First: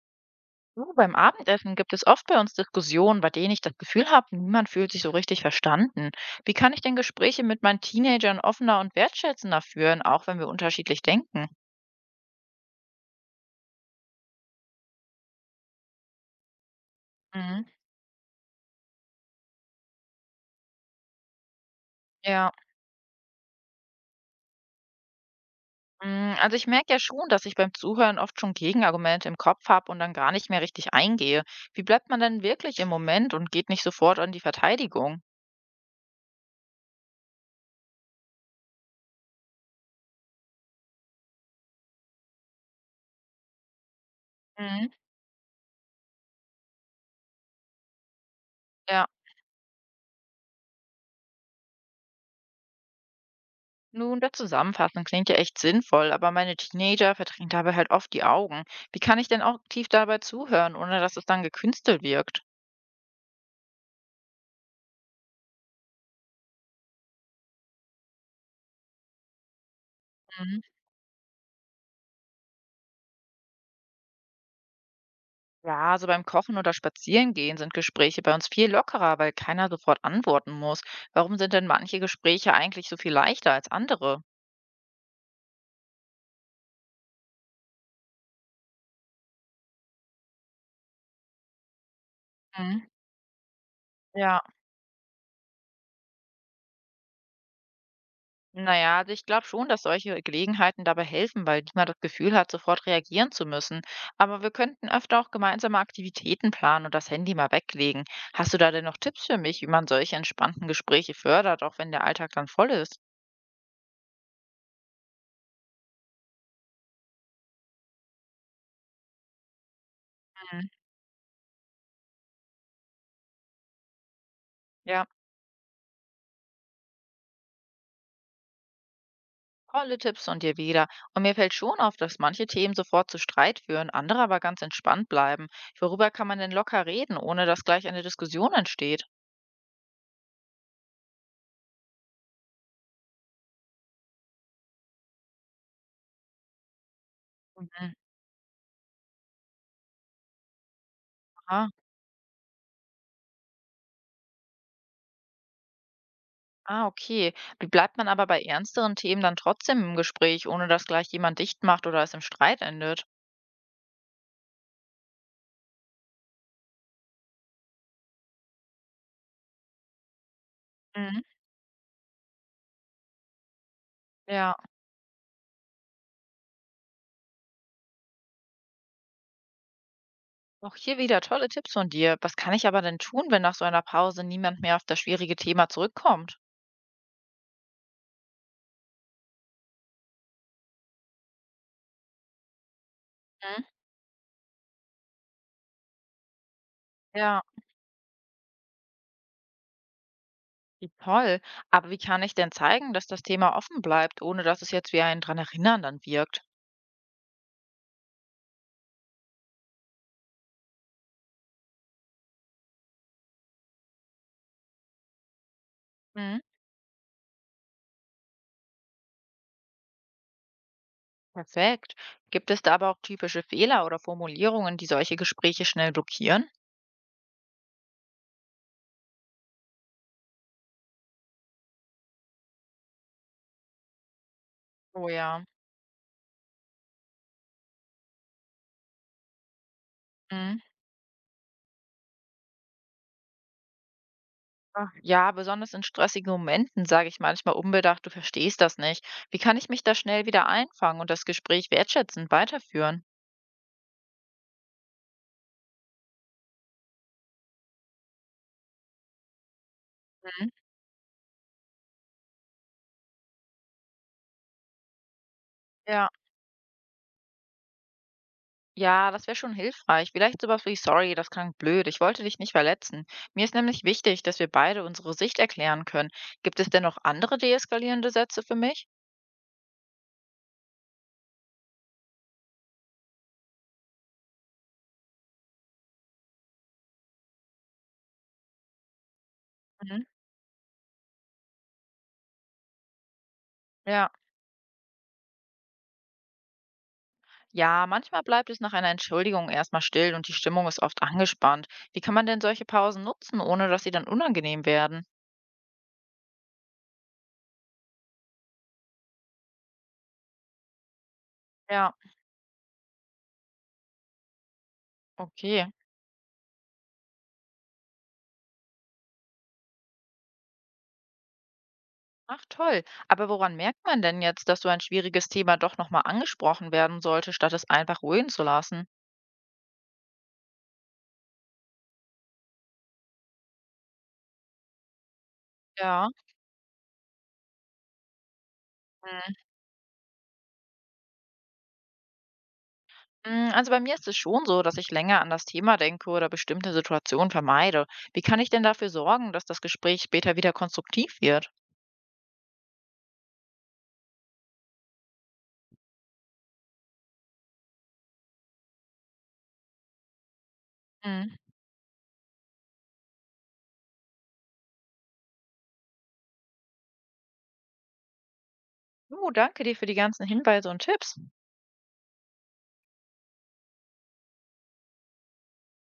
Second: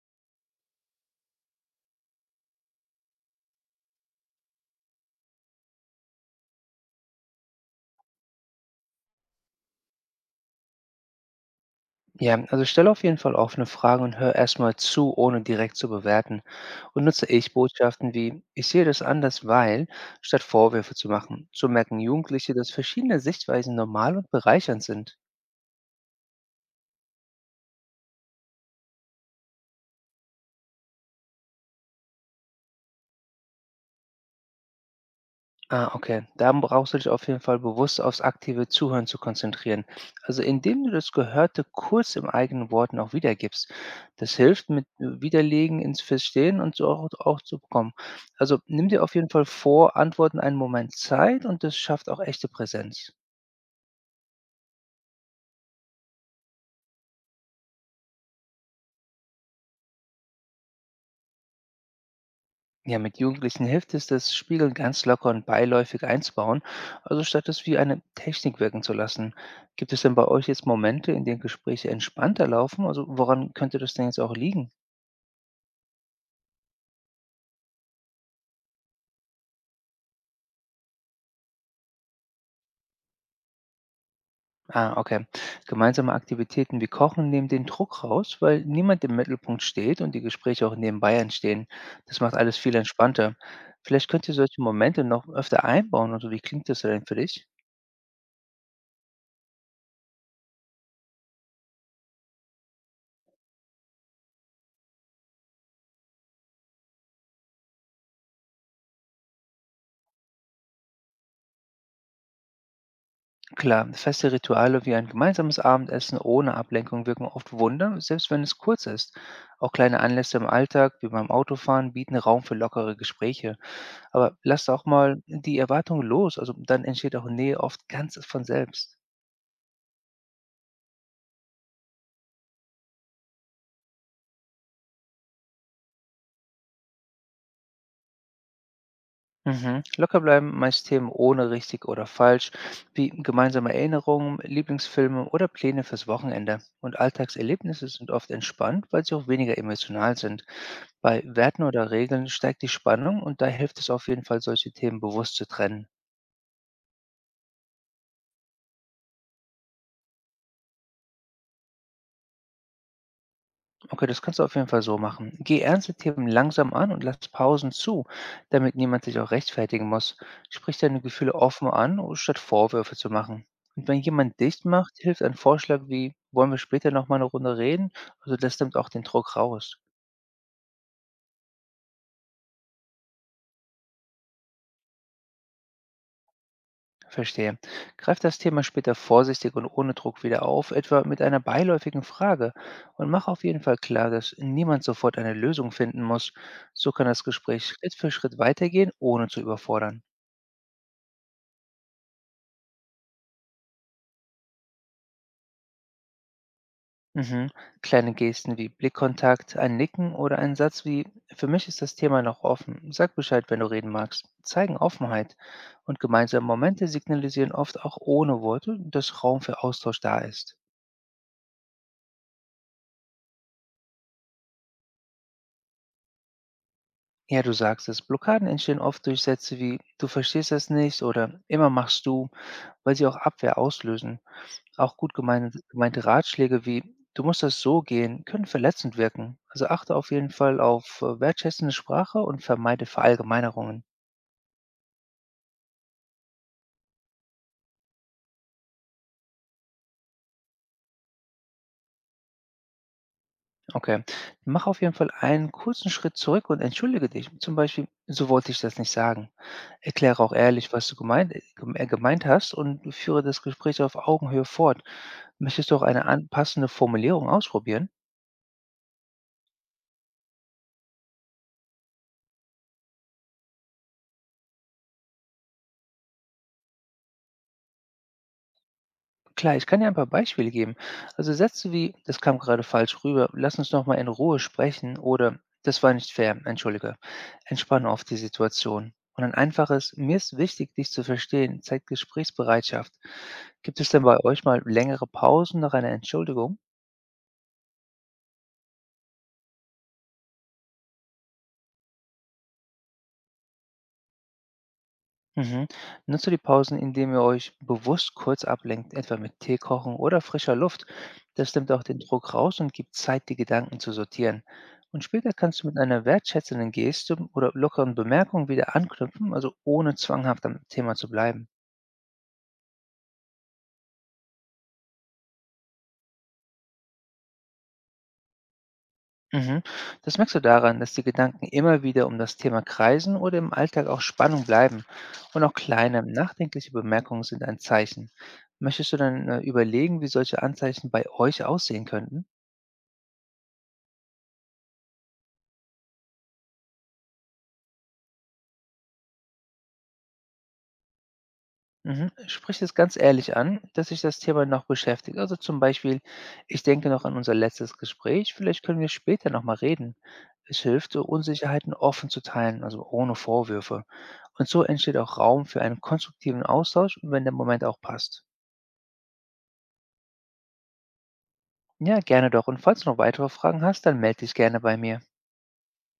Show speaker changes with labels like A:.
A: Du, beim Abendessen gibt es oft bei uns Diskussionen, bei denen ich das Gefühl habe, niemand fühlt sich so richtig verstanden. Wie kann ich denn Gespräche mit meinen Teenagern offener und wertschätzender führen, auch wenn wir unterschiedlich denken?
B: Ja, also stelle auf jeden Fall offene Fragen und hör erstmal zu, ohne direkt zu bewerten. Und nutze
A: Mhm.
B: Ich-Botschaften wie ich sehe das anders, weil, statt Vorwürfe zu machen. So merken
A: Ja,
B: Jugendliche, dass verschiedene Sichtweisen normal und bereichernd sind.
A: also ich merke ja schon, dass ich beim Zuhören oft schon Gegenargumente im Kopf habe und dann gar nicht mehr richtig eingehe. Wie bleibt man denn wirklich im Moment und geht nicht sofort an die Verteidigung?
B: Ah, okay. Dann brauchst du dich auf jeden Fall bewusst aufs aktive Zuhören zu konzentrieren. Also indem du das Gehörte kurz im eigenen Worten auch wiedergibst. Das hilft mit
A: Mhm.
B: Widerlegen ins Verstehen und so auch zu bekommen. Also nimm dir
A: Ja.
B: auf jeden Fall vor, Antworten einen Moment Zeit und das schafft auch echte Präsenz.
A: Nun, das Zusammenfassen klingt ja echt sinnvoll, aber meine Teenager verdrängen dabei halt oft die Augen. Wie kann ich denn auch aktiv dabei zuhören, ohne dass es dann gekünstelt wirkt?
B: Ja, mit Jugendlichen hilft es, das Spiegeln ganz locker und beiläufig einzubauen, also statt es wie eine Technik wirken zu lassen. Gibt es denn bei euch
A: Mhm.
B: jetzt Momente, in denen Gespräche entspannter laufen? Also woran könnte das denn jetzt auch liegen?
A: Ja, also beim Kochen oder Spazierengehen sind Gespräche bei uns viel lockerer, weil keiner sofort antworten muss. Warum sind denn manche Gespräche eigentlich so viel leichter als andere?
B: Ah, okay. Gemeinsame Aktivitäten wie Kochen nehmen den Druck raus, weil niemand im Mittelpunkt steht und die Gespräche auch nebenbei entstehen. Das macht alles viel
A: Mhm.
B: entspannter. Vielleicht könnt ihr
A: Ja.
B: solche Momente noch öfter einbauen oder wie klingt das denn für dich?
A: Naja, also ich glaube schon, dass solche Gelegenheiten dabei helfen, weil niemand das Gefühl hat, sofort reagieren zu müssen. Aber wir könnten öfter auch gemeinsame Aktivitäten planen und das Handy mal weglegen. Hast du da denn noch Tipps für mich, wie man solche entspannten Gespräche fördert, auch wenn der Alltag dann voll ist?
B: Klar, feste Rituale wie ein gemeinsames Abendessen ohne Ablenkung wirken oft Wunder, selbst wenn es kurz ist. Auch kleine Anlässe im
A: Mhm.
B: Alltag, wie beim Autofahren, bieten Raum für lockere Gespräche. Aber lasst auch
A: Ja,
B: mal die Erwartungen los, also dann entsteht auch Nähe oft ganz von selbst.
A: tolle Tipps von dir wieder. Und mir fällt schon auf, dass manche Themen sofort zu Streit führen, andere aber ganz entspannt bleiben. Worüber kann man denn locker reden, ohne dass gleich eine Diskussion entsteht?
B: Mhm. Locker bleiben, meist Themen ohne richtig oder falsch, wie gemeinsame Erinnerungen, Lieblingsfilme oder Pläne fürs Wochenende. Und Alltagserlebnisse
A: Mhm.
B: sind oft entspannt, weil sie auch weniger emotional sind. Bei Werten
A: Ah,
B: oder Regeln steigt die Spannung und da hilft es auf jeden Fall, solche Themen bewusst zu trennen.
A: Ah, okay. Wie bleibt man aber bei ernsteren Themen dann trotzdem im Gespräch, ohne dass gleich jemand dicht macht oder es im Streit endet?
B: Okay, das kannst du auf jeden Fall so machen. Geh ernste Themen langsam an und lass Pausen zu, damit niemand sich auch rechtfertigen muss. Sprich deine
A: Mhm.
B: Gefühle offen an, statt Vorwürfe zu machen. Und wenn jemand
A: Ja,
B: dicht macht, hilft ein Vorschlag wie, wollen wir später nochmal eine Runde reden? Also das nimmt auch den Druck raus.
A: auch hier wieder tolle Tipps von dir. Was kann ich aber denn tun, wenn nach so einer Pause niemand mehr auf das schwierige Thema zurückkommt?
B: Verstehe. Greif das Thema später vorsichtig und ohne Druck wieder auf, etwa mit einer beiläufigen Frage. Und mach auf jeden
A: Mhm.
B: Fall klar, dass niemand sofort eine Lösung finden muss. So kann das
A: Ja,
B: Gespräch Schritt für Schritt weitergehen, ohne zu überfordern.
A: wie toll. Aber wie kann ich denn zeigen, dass das Thema offen bleibt, ohne dass es jetzt wie ein dran erinnern dann wirkt?
B: Mhm. Kleine Gesten wie Blickkontakt, ein Nicken oder ein Satz wie: Für mich ist das Thema noch offen. Sag Bescheid, wenn du reden magst. Zeigen Offenheit. Und
A: Mhm.
B: gemeinsame Momente signalisieren oft auch ohne Worte, dass Raum für Austausch da ist.
A: Perfekt. Gibt es da aber auch typische Fehler oder Formulierungen, die solche Gespräche schnell blockieren?
B: Ja, du sagst es. Blockaden entstehen oft durch Sätze wie Du verstehst das nicht oder Immer machst du, weil sie auch Abwehr auslösen. Auch
A: Oh
B: gut
A: ja.
B: gemeinte, gemeinte Ratschläge wie Du musst das so gehen, können verletzend wirken. Also achte auf jeden Fall
A: Mhm.
B: auf wertschätzende Sprache und vermeide Verallgemeinerungen.
A: Ach, ja, besonders in stressigen Momenten sage ich manchmal unbedacht, du verstehst das nicht. Wie kann ich mich da schnell wieder einfangen und das Gespräch wertschätzend weiterführen?
B: Okay. Mach auf jeden Fall einen kurzen Schritt zurück und entschuldige dich. Zum Beispiel, so wollte ich das nicht sagen. Erkläre auch
A: Mhm.
B: ehrlich, was du gemeint hast und führe das Gespräch auf Augenhöhe fort. Möchtest du auch eine
A: Ja,
B: passende Formulierung ausprobieren?
A: ja, das wäre schon hilfreich. Vielleicht sowas wie, sorry, das klang blöd, ich wollte dich nicht verletzen. Mir ist nämlich wichtig, dass wir beide unsere Sicht erklären können. Gibt es denn noch andere deeskalierende Sätze für mich?
B: Klar, ich kann dir ein paar Beispiele geben. Also Sätze wie, das kam gerade falsch rüber, lass uns noch mal in Ruhe sprechen oder das war nicht fair, entschuldige. Entspanne auf die Situation. Und ein einfaches,
A: Mhm.
B: mir ist wichtig, dich zu verstehen, zeigt Gesprächsbereitschaft. Gibt es denn
A: Ja,
B: bei euch mal längere Pausen nach einer Entschuldigung?
A: ja, manchmal bleibt es nach einer Entschuldigung erstmal still und die Stimmung ist oft angespannt. Wie kann man denn solche Pausen nutzen, ohne dass sie dann unangenehm werden?
B: Mhm. Nutzt die Pausen, indem ihr euch bewusst kurz ablenkt, etwa mit Tee kochen oder frischer Luft. Das nimmt auch
A: Ja,
B: den Druck raus und gibt Zeit, die Gedanken zu sortieren. Und später kannst
A: okay.
B: du mit einer wertschätzenden Geste oder lockeren Bemerkung wieder anknüpfen, also ohne zwanghaft am Thema zu bleiben.
A: Ach toll. Aber woran merkt man denn jetzt, dass so ein schwieriges Thema doch nochmal angesprochen werden sollte, statt es einfach ruhen zu lassen?
B: Mhm. Das merkst du daran, dass die Gedanken immer wieder um das Thema kreisen oder im Alltag auch Spannung bleiben. Und auch kleine,
A: Ja.
B: nachdenkliche Bemerkungen sind ein Zeichen. Möchtest du dann
A: Hm.
B: überlegen, wie solche Anzeichen bei euch aussehen könnten?
A: Hm, also bei mir ist es schon so, dass ich länger an das Thema denke oder bestimmte Situationen vermeide. Wie kann ich denn dafür sorgen, dass das Gespräch später wieder konstruktiv wird?
B: Mhm. Sprich es ganz ehrlich an, dass sich das Thema noch beschäftigt. Also zum Beispiel, ich denke noch an unser letztes Gespräch, vielleicht können wir später nochmal reden. Es hilft, so
A: Hm.
B: Unsicherheiten offen zu teilen, also ohne Vorwürfe. Und so entsteht auch Raum für einen konstruktiven Austausch und wenn der Moment auch passt.
A: Oh, danke dir für die ganzen Hinweise und Tipps.
B: Ja, gerne doch. Und falls du noch weitere Fragen hast, dann melde dich gerne bei mir.